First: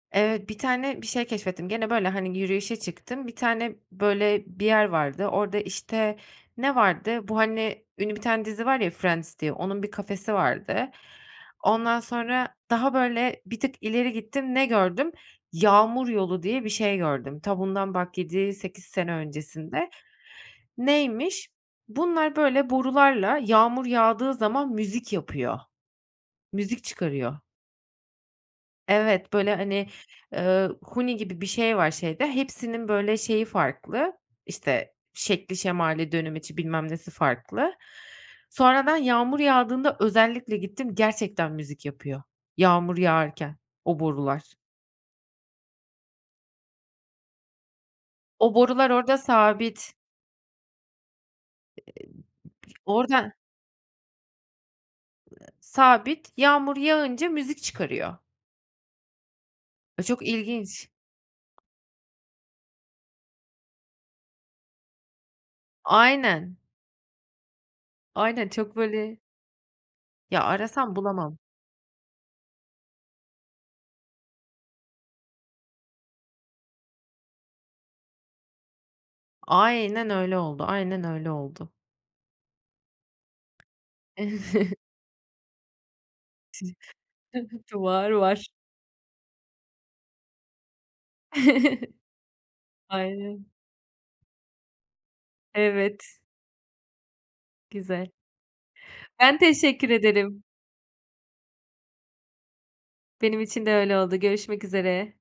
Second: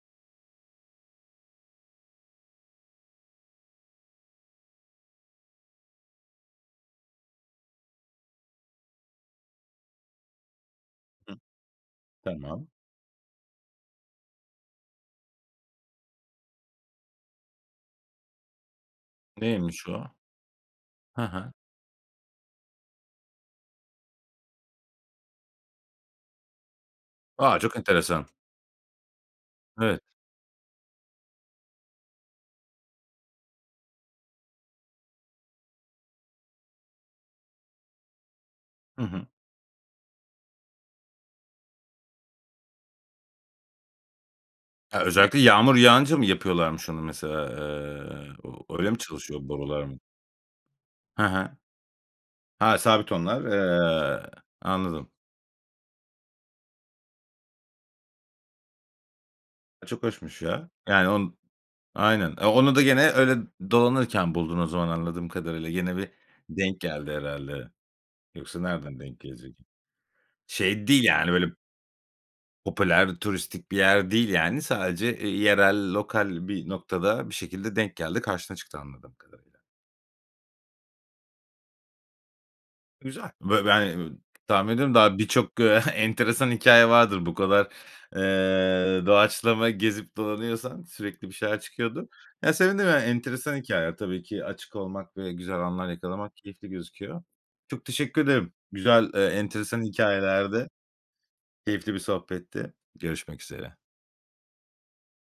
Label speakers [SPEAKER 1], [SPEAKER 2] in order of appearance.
[SPEAKER 1] Evet, 1 tane bir şey keşfettim, gene böyle, hani, yürüyüşe çıktım, 1 tane, böyle, bir yer vardı, orada, işte, ne vardı, bu, hani, ünlü bir tane dizi var ya Friends diye, onun bir kafesi vardı.
[SPEAKER 2] Hıh.
[SPEAKER 1] Ondan sonra
[SPEAKER 2] Tamam.
[SPEAKER 1] daha böyle bir tık ileri gittim, ne gördüm? "Yağmur yolu" diye bir şey gördüm, ta bundan bak 7-8 sene
[SPEAKER 2] Neymiş
[SPEAKER 1] öncesinde.
[SPEAKER 2] o? Ha
[SPEAKER 1] Neymiş?
[SPEAKER 2] ha.
[SPEAKER 1] Bunlar böyle borularla yağmur yağdığı zaman müzik yapıyor. Müzik çıkarıyor.
[SPEAKER 2] A, çok enteresan.
[SPEAKER 1] Evet, böyle, hani,
[SPEAKER 2] Evet.
[SPEAKER 1] ııı, huni gibi bir şey var şeyde, hepsinin böyle şeyi farklı, işte, şekli şemali, dönemeci bilmem nesi farklı. Sonra ben
[SPEAKER 2] Hı hı.
[SPEAKER 1] yağmur yağdığında özellikle gittim, gerçekten müzik yapıyor, yağmur yağarken o borular.
[SPEAKER 2] E, özellikle yağmur yağınca mı yapıyorlarmış onu mesela? Eee,
[SPEAKER 1] O
[SPEAKER 2] o
[SPEAKER 1] borular
[SPEAKER 2] oraya mı
[SPEAKER 1] orada
[SPEAKER 2] çalışıyor borular
[SPEAKER 1] sabit.
[SPEAKER 2] mı? Ha ha.
[SPEAKER 1] İii,
[SPEAKER 2] Ha,
[SPEAKER 1] [unintelligible]
[SPEAKER 2] sabit
[SPEAKER 1] orada.
[SPEAKER 2] onlar. Eee, anladım.
[SPEAKER 1] Iıı, sabit, yağmur yağınca müzik çıkarıyor.
[SPEAKER 2] A, çok
[SPEAKER 1] A, çok
[SPEAKER 2] hoşmuş ya.
[SPEAKER 1] ilginç.
[SPEAKER 2] Yani on Aynen. Eee, onu da gene öyle dolanırken buldun o zaman anladığım kadarıyla. Yine bir
[SPEAKER 1] Aynen.
[SPEAKER 2] denk geldi herhâlde.
[SPEAKER 1] Aynen,
[SPEAKER 2] Yoksa
[SPEAKER 1] çok
[SPEAKER 2] nereden denk
[SPEAKER 1] böyle
[SPEAKER 2] gelecek?
[SPEAKER 1] Ya
[SPEAKER 2] Şey
[SPEAKER 1] arasam
[SPEAKER 2] değil yani
[SPEAKER 1] bulamam.
[SPEAKER 2] öyle Popüler turistik bir yer değil yani. Sadece, eee, yerel lokal bir noktada bir şekilde denk geldi karşına çıktı anladığım kadarıyla.
[SPEAKER 1] Aynen öyle oldu, aynen öyle oldu.
[SPEAKER 2] Güzel. Bö ben, eee, tahmin ediyorum daha birçok, eee, enteresan hikâye vardır bu kadar,
[SPEAKER 1] [unintelligible] Var var.
[SPEAKER 2] eee, doğaçlama gezip dolanıyorsan sürekli bir şeyler çıkıyordur. Ya sevindim, yani
[SPEAKER 1] Aynen.
[SPEAKER 2] enteresan hikâyeler tabii ki. Açık olmak ve güzel anlar
[SPEAKER 1] Evet.
[SPEAKER 2] yakalamak keyifli gözüküyor. Çok
[SPEAKER 1] Güzel.
[SPEAKER 2] teşekkür ederim. Güzel, eee,
[SPEAKER 1] Ben
[SPEAKER 2] enteresan
[SPEAKER 1] teşekkür ederim.
[SPEAKER 2] hikâyelerdi, keyifli bir sohbetti.
[SPEAKER 1] Benim
[SPEAKER 2] Görüşmek
[SPEAKER 1] için de
[SPEAKER 2] üzere.
[SPEAKER 1] öyle oldu görüşmek üzere.